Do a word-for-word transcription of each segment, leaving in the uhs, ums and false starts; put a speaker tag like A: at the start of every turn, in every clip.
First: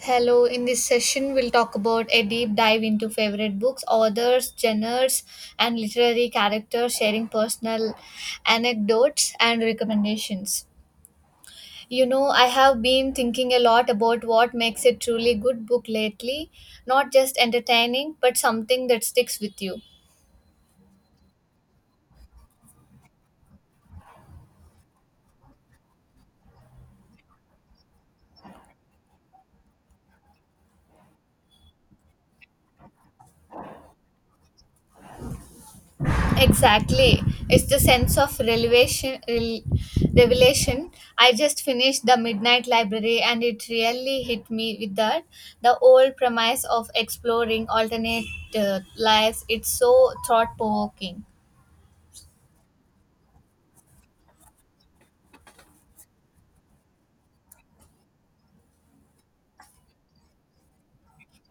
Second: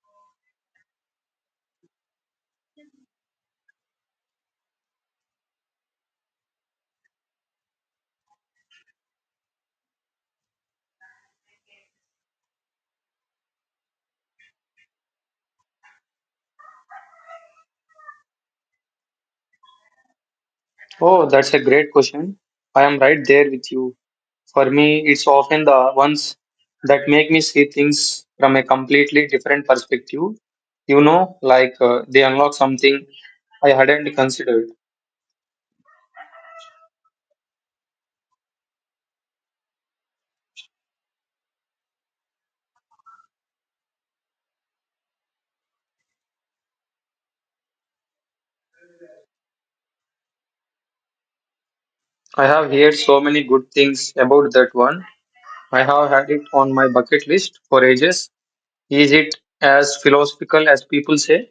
A: Hello, in this session, we'll talk about a deep dive into favorite books, authors, genres, and literary characters, sharing personal anecdotes and recommendations. You know, I have been thinking a lot about what makes a truly good book lately, not just entertaining, but something that sticks with you.
B: Oh, that's a great question. I am right there with you. For me, it's often the ones that make me see things from a completely different perspective. You know, like uh, they unlock something I hadn't considered.
A: Exactly. It's the sense of revelation. rel- revelation. I just finished The Midnight Library and it really hit me with that. The old premise of exploring alternate uh, lives, it's so thought provoking.
B: I have heard so many good things about that one. I have had it on my bucket list for ages. Is it as philosophical as people say?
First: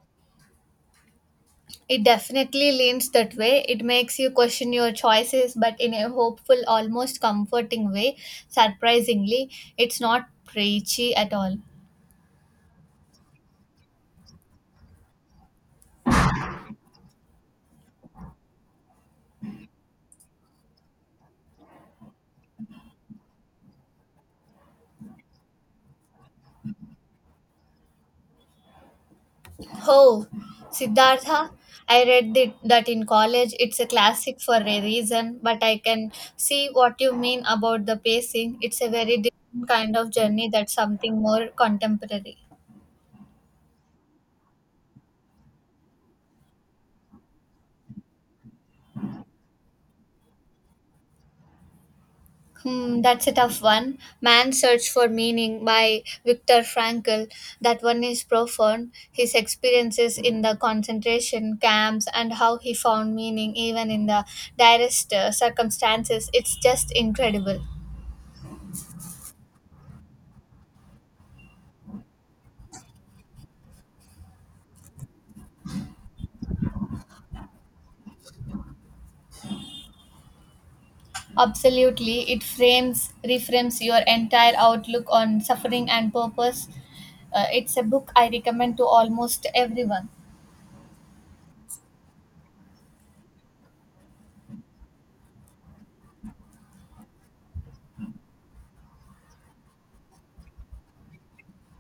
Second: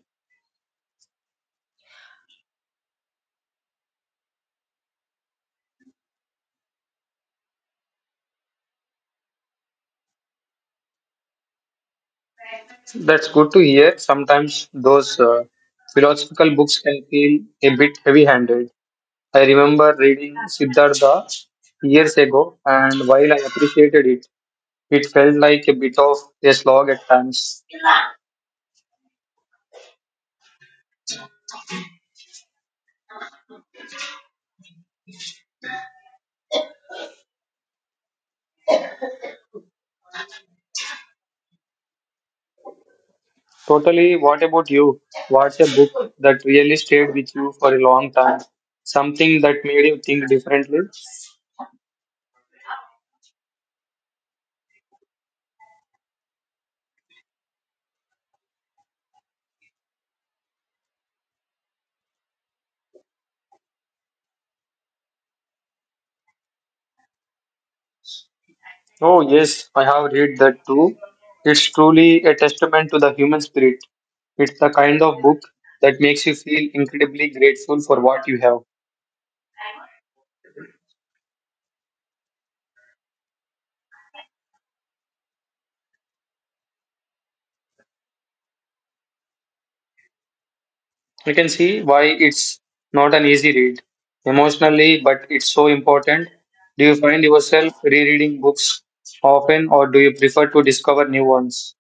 A: It definitely leans that way. It makes you question your choices, but in a hopeful, almost comforting way. Surprisingly, it's not preachy at all.
B: That's good to hear. Sometimes those uh, philosophical books can feel a bit heavy handed. I remember reading Siddhartha years ago, and while I appreciated it, it felt like a bit of a slog at times.
A: Oh, Siddhartha, I read the, that in college. It's a classic for a reason, but I can see what you mean about the pacing. It's a very different kind of journey that's something more contemporary.
B: Totally, what about you? What's a book that really stayed with you for a long time? Something that made you think differently?
A: Hmm, that's a tough one. Man's Search for Meaning by Viktor Frankl. That one is profound. His experiences in the concentration camps and how he found meaning even in the direst uh, circumstances. It's just incredible.
B: Oh, yes, I have read that too. It's truly a testament to the human spirit. It's the kind of book that makes you feel incredibly grateful for what you have.
A: Absolutely, it frames, reframes your entire outlook on suffering and purpose. Uh, it's a book I recommend to almost everyone.
B: You can see why it's not an easy read emotionally, but it's so important. Do you find yourself rereading books often, or do you prefer to discover new ones?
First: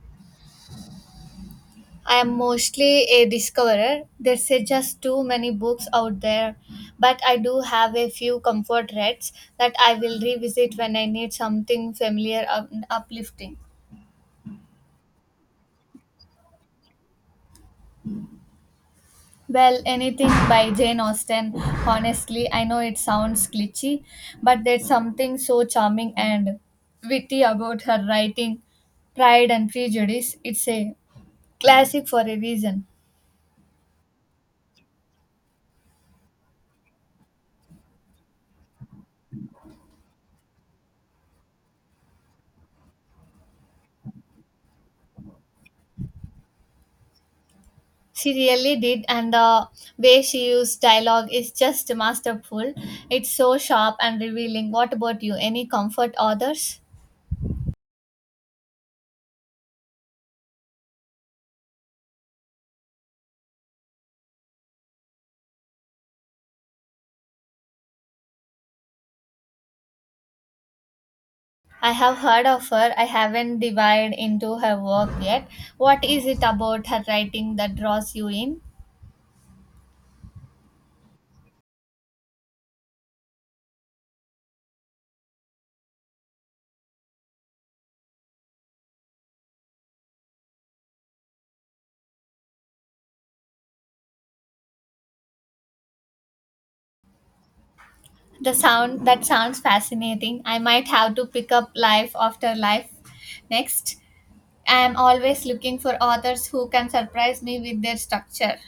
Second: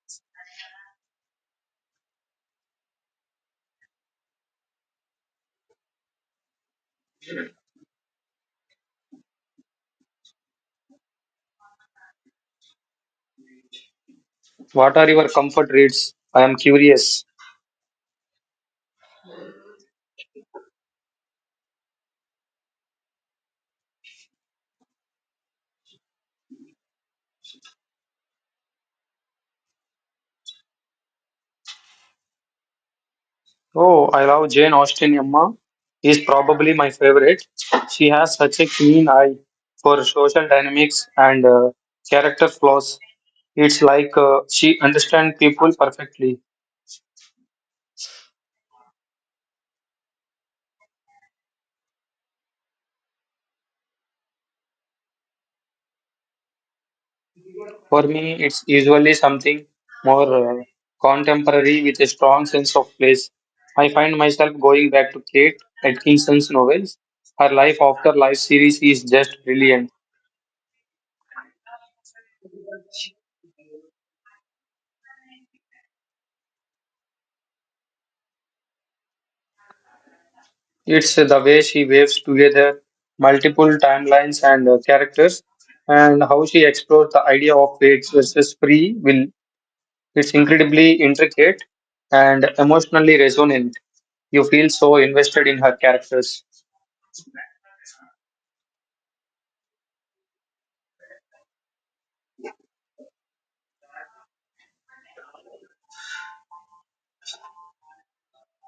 A: I am mostly a discoverer. There's uh, just too many books out there, but I do have a few comfort reads that I will revisit when I need something familiar and uplifting.
B: What are your comfort reads? I am curious.
A: Well, anything by Jane Austen, honestly, I know it sounds glitchy, but there's something so charming and witty about her writing Pride and Prejudice. It's a classic for a reason.
B: Oh, I love Jane Austen. Emma is probably my favorite. She has such a keen eye for social dynamics and uh, character flaws. It's like uh, she understands people perfectly.
A: She really did, and the way she used dialogue is just masterful. It's so sharp and revealing. What about you? Any comfort authors?
B: For me, it's usually something more uh, contemporary with a strong sense of place. I find myself going back to Kate Atkinson's novels. Her Life After Life series is just brilliant.
A: I have heard of her. I haven't dived into her work yet. What is it about her writing that draws you in?
B: It's uh, The way she waves together multiple timelines and uh, characters, and how she explores the idea of fate versus free will. It's incredibly intricate and emotionally resonant. You feel so invested in her characters.
A: The sound that sounds fascinating. I might have to pick up Life After Life next. I am always looking for authors who can surprise me with their structure.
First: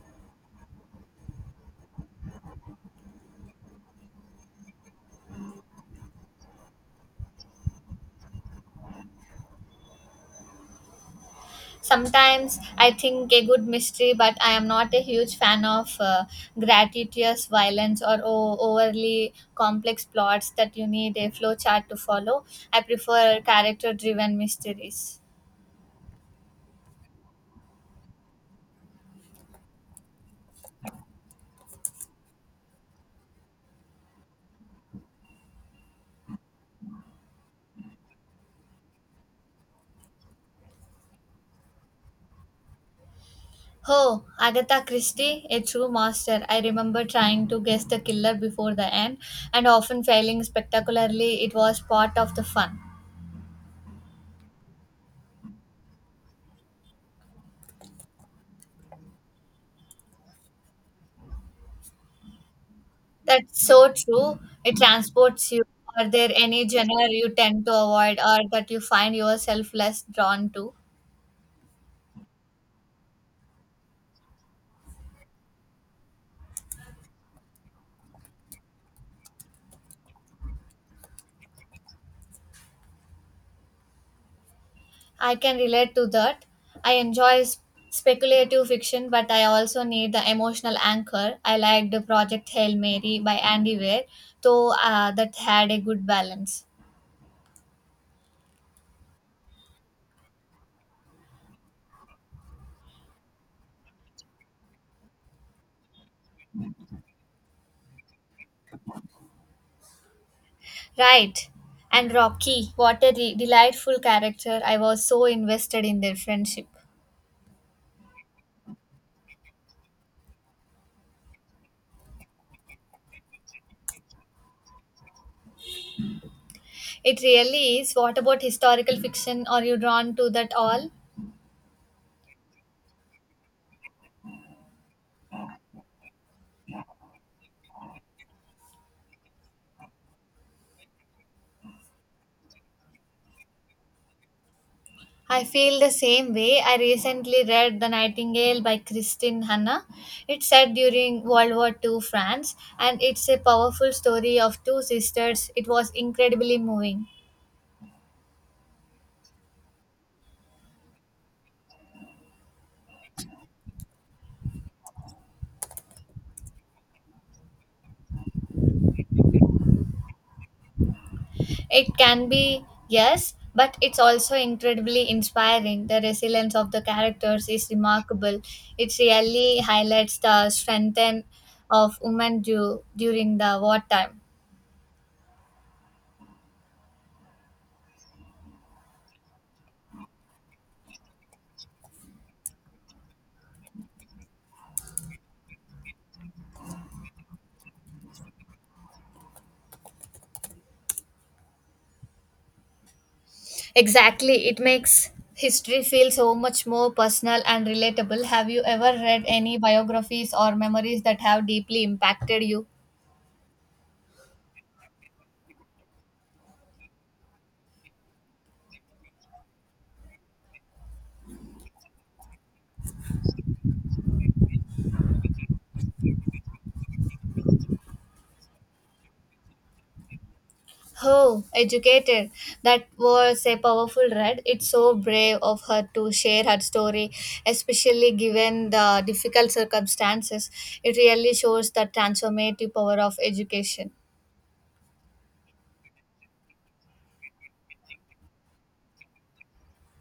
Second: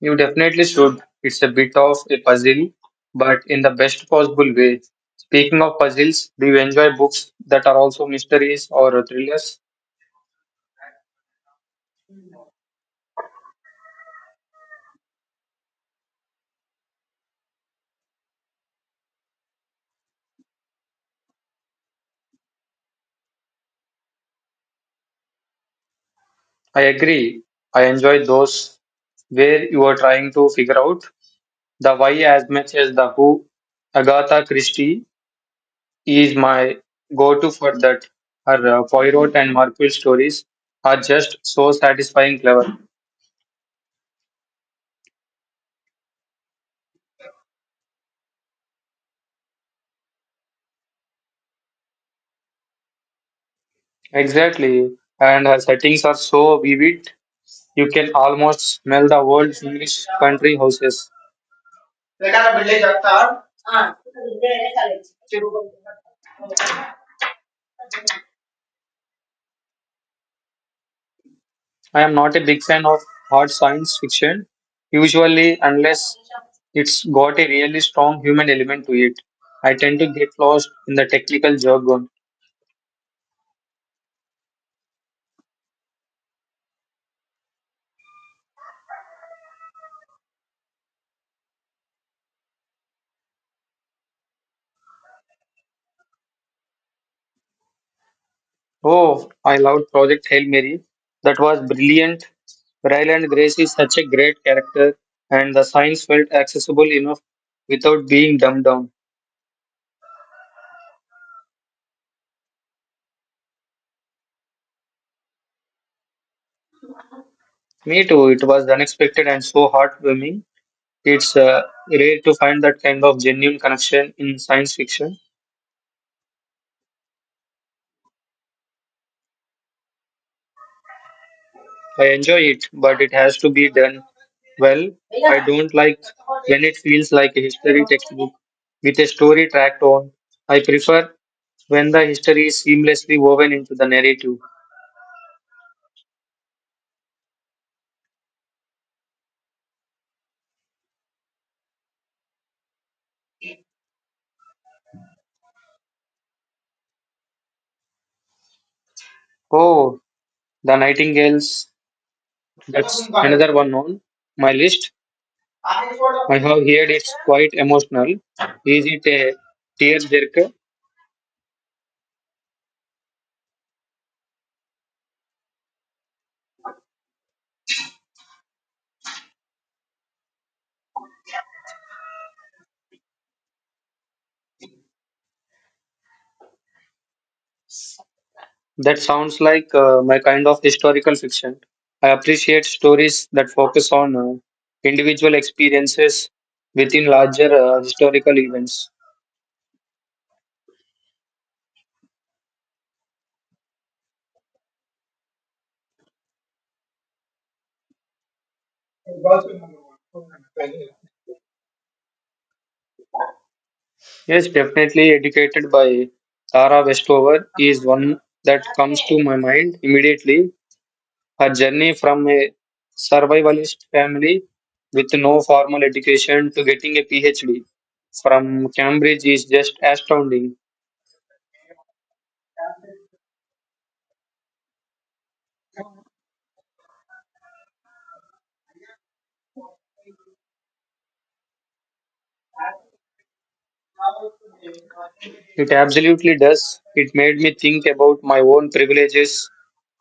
B: You definitely should. It's a bit of a puzzle, but in the best possible way. Speaking of puzzles, do you enjoy books that are also mysteries or thrillers?
A: Sometimes I think a good mystery, but I am not a huge fan of uh, gratuitous violence or o- overly complex plots that you need a flowchart to follow. I prefer character driven mysteries.
B: I agree. I enjoy those where you are trying to figure out the why as much as the who. Agatha Christie is my go to for that. Her uh, Poirot and Marple stories are just so satisfying clever.
A: Oh, Agatha Christie, a true master. I remember trying to guess the killer before the end and often failing spectacularly. It was part of the fun.
B: Exactly. And her settings are so vivid. You can almost smell the old English country houses.
A: That's so true. It transports you. Are there any genre you tend to avoid or that you find yourself less drawn to?
B: I am not a big fan of hard science fiction, usually, unless it's got a really strong human element to it. I tend to get lost in the technical jargon.
A: I can relate to that. I enjoy s- speculative fiction, but I also need the emotional anchor. I liked Project Hail Mary by Andy Weir, though uh, that had a good balance.
B: Oh, I loved Project Hail Mary. That was brilliant. Ryland Grace is such a great character, and the science felt accessible enough without being dumbed down.
A: Right. And Rocky, what a re- delightful character. I was so invested in their friendship.
B: Me too, it was unexpected and so heartwarming. It's uh, rare to find that kind of genuine connection in science fiction.
A: It really is. What about historical fiction? Are you drawn to that all?
B: I enjoy it, but it has to be done well. I don't like when it feels like a history textbook with a story tracked on. I prefer when the history is seamlessly woven into the narrative.
A: I feel the same way. I recently read The Nightingale by Christine Hanna. It's set during World War Two, France and it's a powerful story of two sisters. It was incredibly moving.
B: Oh, The Nightingales, that's another one on my list. I have heard it's quite emotional. Is it a tearjerker?
A: It can be, yes, but it's also incredibly inspiring. The resilience of the characters is remarkable. It really highlights the strength and- of women du- during the wartime.
B: That sounds like uh, my kind of historical fiction. I appreciate stories that focus on uh, individual experiences within larger uh, historical events.
A: Exactly. It makes history feel so much more personal and relatable. Have you ever read any biographies or memories that have deeply impacted you?
B: Yes, definitely Educated by Tara Westover is one that comes to my mind immediately. Her journey from a survivalist family with no formal education to getting a PhD from Cambridge is just astounding.
A: Oh, educated. That was a powerful read. It's so brave of her to share her story, especially given the difficult circumstances. It really shows the transformative power of education.
B: It absolutely does. It made me think about my own privileges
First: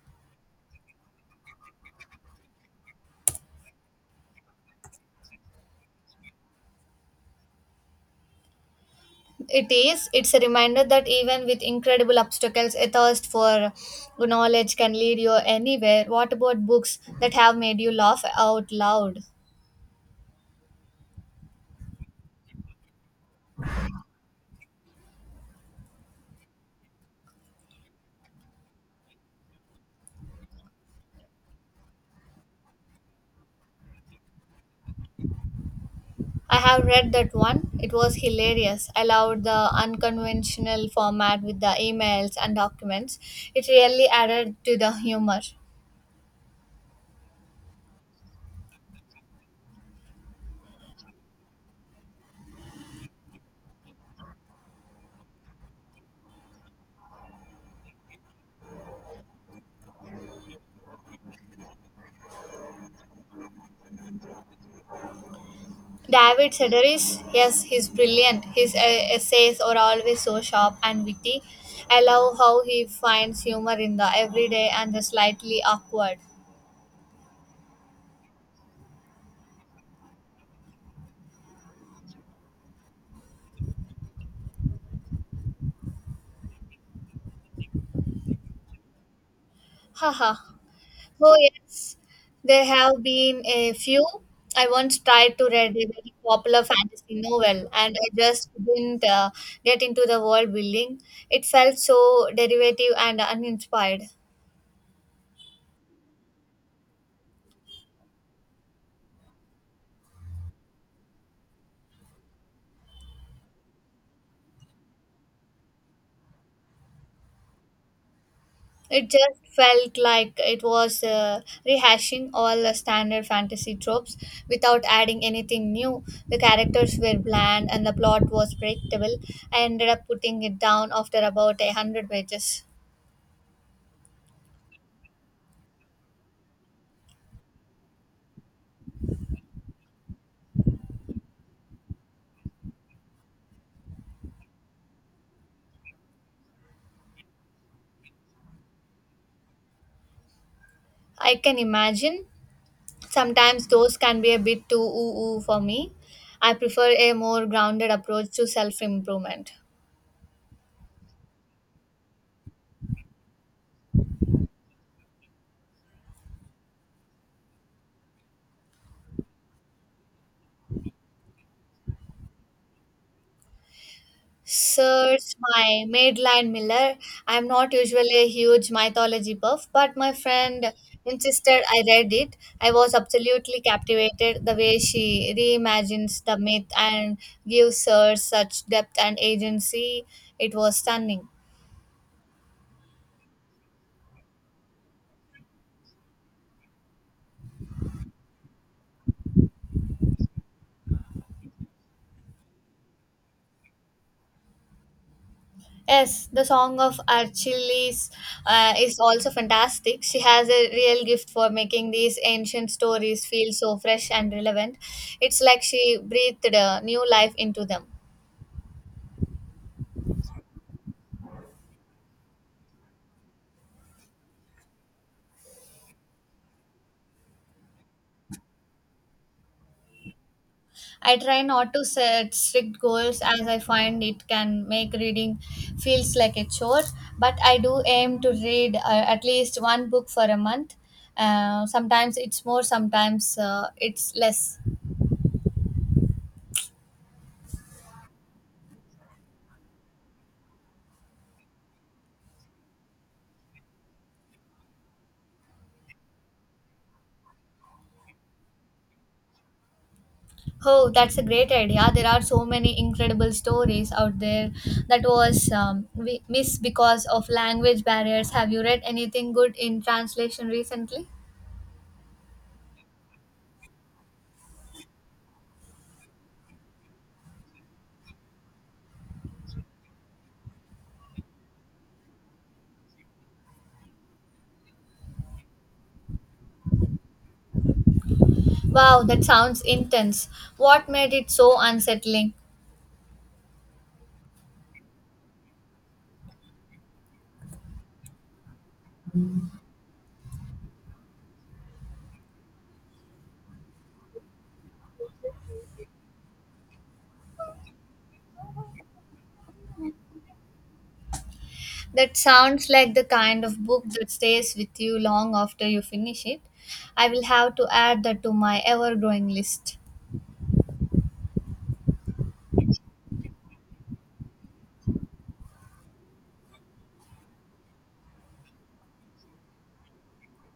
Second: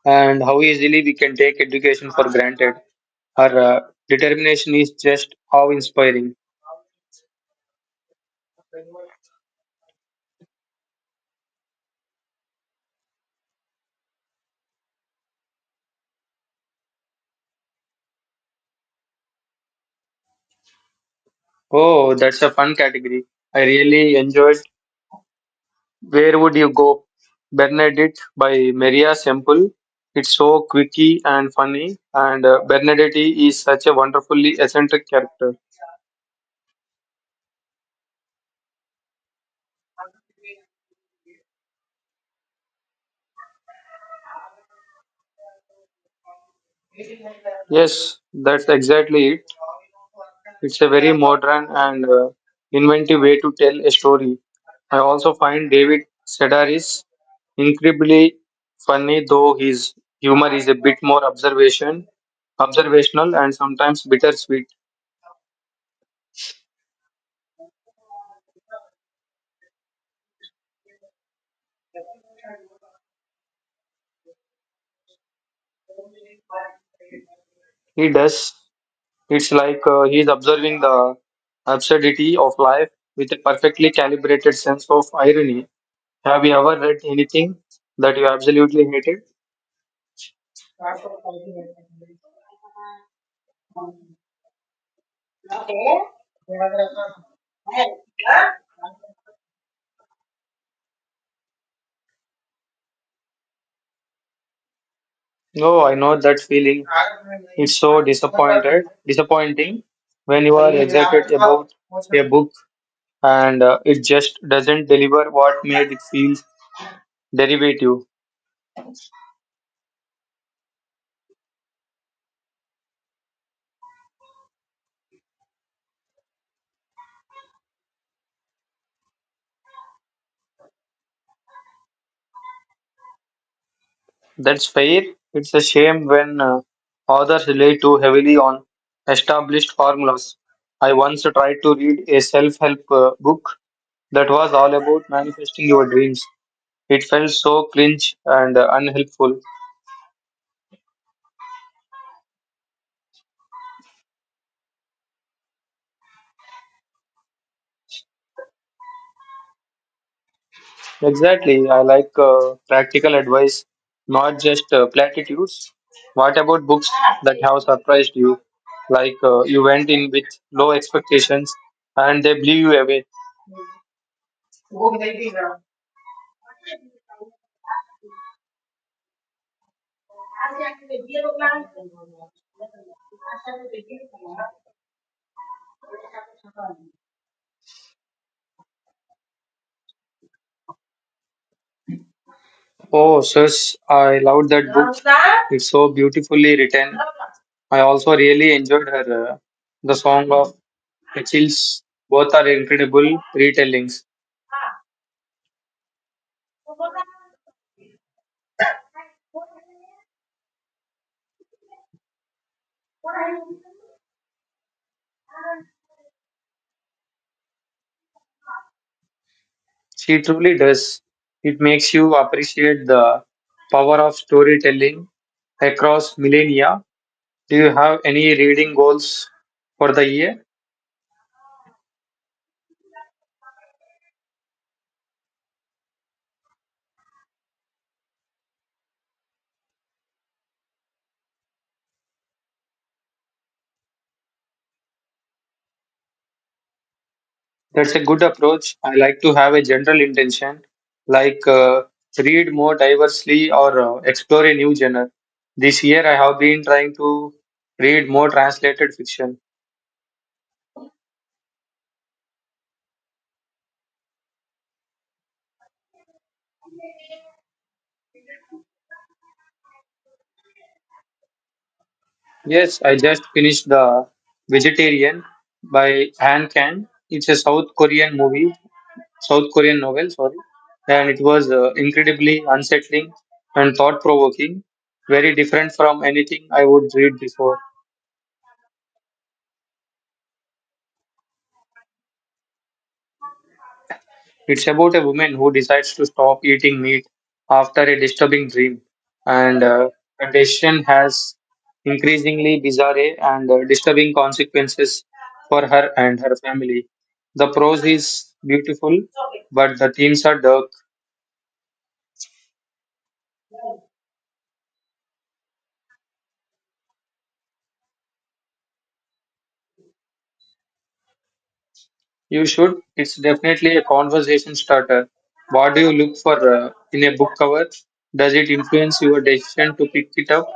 B: and how easily we can take education for granted. Her uh, determination is just how inspiring.
A: It is. It's a reminder that even with incredible obstacles, a thirst for knowledge can lead you anywhere. What about books that have made you laugh out loud?
B: Oh, that's a fun category. I really enjoyed Where Would You Go? Bernadette by Maria Semple. It's so quirky and funny, and uh, Bernadette is such a wonderfully eccentric character.
A: I have read that one. It was hilarious. I loved the unconventional format with the emails and documents. It really added to the humor.
B: Yes, that's exactly it. It's a very modern and uh, inventive way to tell a story. I also find David Sedaris incredibly funny, though his humor is a bit more observation, observational, and sometimes bittersweet.
A: David Sedaris, yes, he's brilliant. His uh, essays are always so sharp and witty. I love how he finds humor in the everyday and the slightly awkward.
B: He does. It's like uh, he's observing the absurdity of life with a perfectly calibrated sense of irony. Have you ever read anything that you absolutely hated?
A: Haha, oh, yes, there have been a few. I once tried to read a very popular fantasy novel and I just didn't uh, get into the world building. It felt so derivative and uninspired.
B: Oh, I know that feeling. It's so disappointed, disappointing when you are excited about a book and uh, it just doesn't deliver. What made it feel derivative?
A: It just felt like it was uh, rehashing all the standard fantasy tropes without adding anything new. The characters were bland and the plot was predictable. I ended up putting it down after about a hundred pages.
B: That's fair. It's a shame when uh, authors rely too heavily on established formulas. I once tried to read a self-help uh, book that was all about manifesting your dreams. It felt so cringe and uh, unhelpful.
A: I can imagine. Sometimes those can be a bit too ooh ooh for me. I prefer a more grounded approach to self improvement.
B: Exactly. I like uh, practical advice, not just uh, platitudes. What about books that have surprised you? Like uh, you went in with low expectations and they blew you away.
A: Search my Madeline Miller. I am not usually a huge mythology buff, but my friend insisted I read it. I was absolutely captivated the way she reimagines the myth and gives her such depth and agency. It was stunning.
B: Oh, sis, I loved that book. It's so beautifully written. I also really enjoyed her. Uh, the Song of the Chills. Both are incredible retellings.
A: Yes, the song of Archilis uh, is also fantastic. She has a real gift for making these ancient stories feel so fresh and relevant. It's like she breathed a new life into them.
B: She truly does. It makes you appreciate the power of storytelling across millennia. Do you have any reading goals for the year?
A: I try not to set strict goals as I find it can make reading feels like a chore, but I do aim to read uh, at least one book for a month. Uh, sometimes it's more, sometimes uh, it's less.
B: That's a good approach. I like to have a general intention, like uh, read more diversely or uh, explore a new genre. This year, I have been trying to read more translated fiction.
A: Oh, that's a great idea. There are so many incredible stories out there that was um, we missed because of language barriers. Have you read anything good in translation recently?
B: Yes, I just finished The Vegetarian by Han Kang. It's a South Korean movie, South Korean novel, sorry. And it was uh, incredibly unsettling and thought provoking, very different from anything I would read before.
A: Wow, that sounds intense. What made it so unsettling?
B: It's about a woman who decides to stop eating meat after a disturbing dream, and uh, the decision has increasingly bizarre and uh, disturbing consequences for her and her family. The prose is beautiful, but the themes are dark.
A: That sounds like the kind of book that stays with you long after you finish it. I will have to add that to my ever growing list.
B: You should. It's definitely a conversation starter. What do you look for uh, in a book cover? Does it influence your decision to pick it up?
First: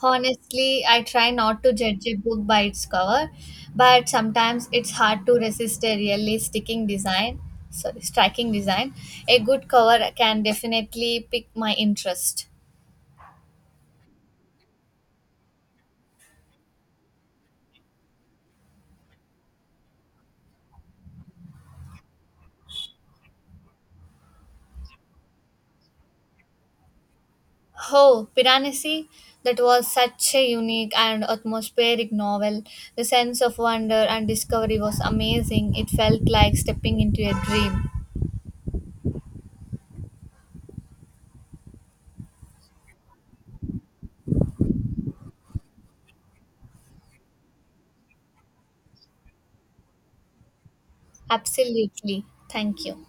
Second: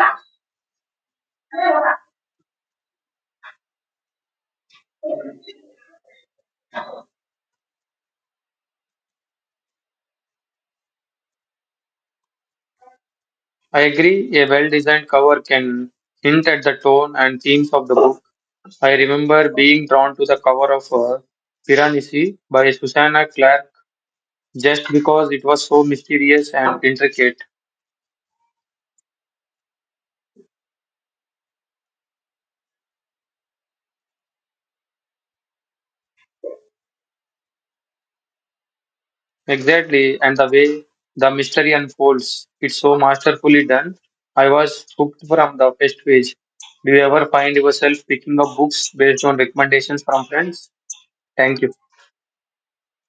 A: Honestly, I try not to judge a book by its cover, but sometimes it's hard to resist a really sticking design. Sorry, striking design. A good cover can definitely pick my interest.
B: I agree, a well designed cover can hint at the tone and themes of the book. I remember being drawn to the cover of uh, Piranesi by Susanna Clark just because it was so mysterious and intricate.
A: Oh, Piranesi, that was such a unique and atmospheric novel. The sense of wonder and discovery was amazing. It felt like stepping into a dream.
B: Exactly, and the way the mystery unfolds, it's so masterfully done. I was hooked from the first page. Do you ever find yourself picking up books based on recommendations from friends? Thank you.
A: Absolutely. Thank you.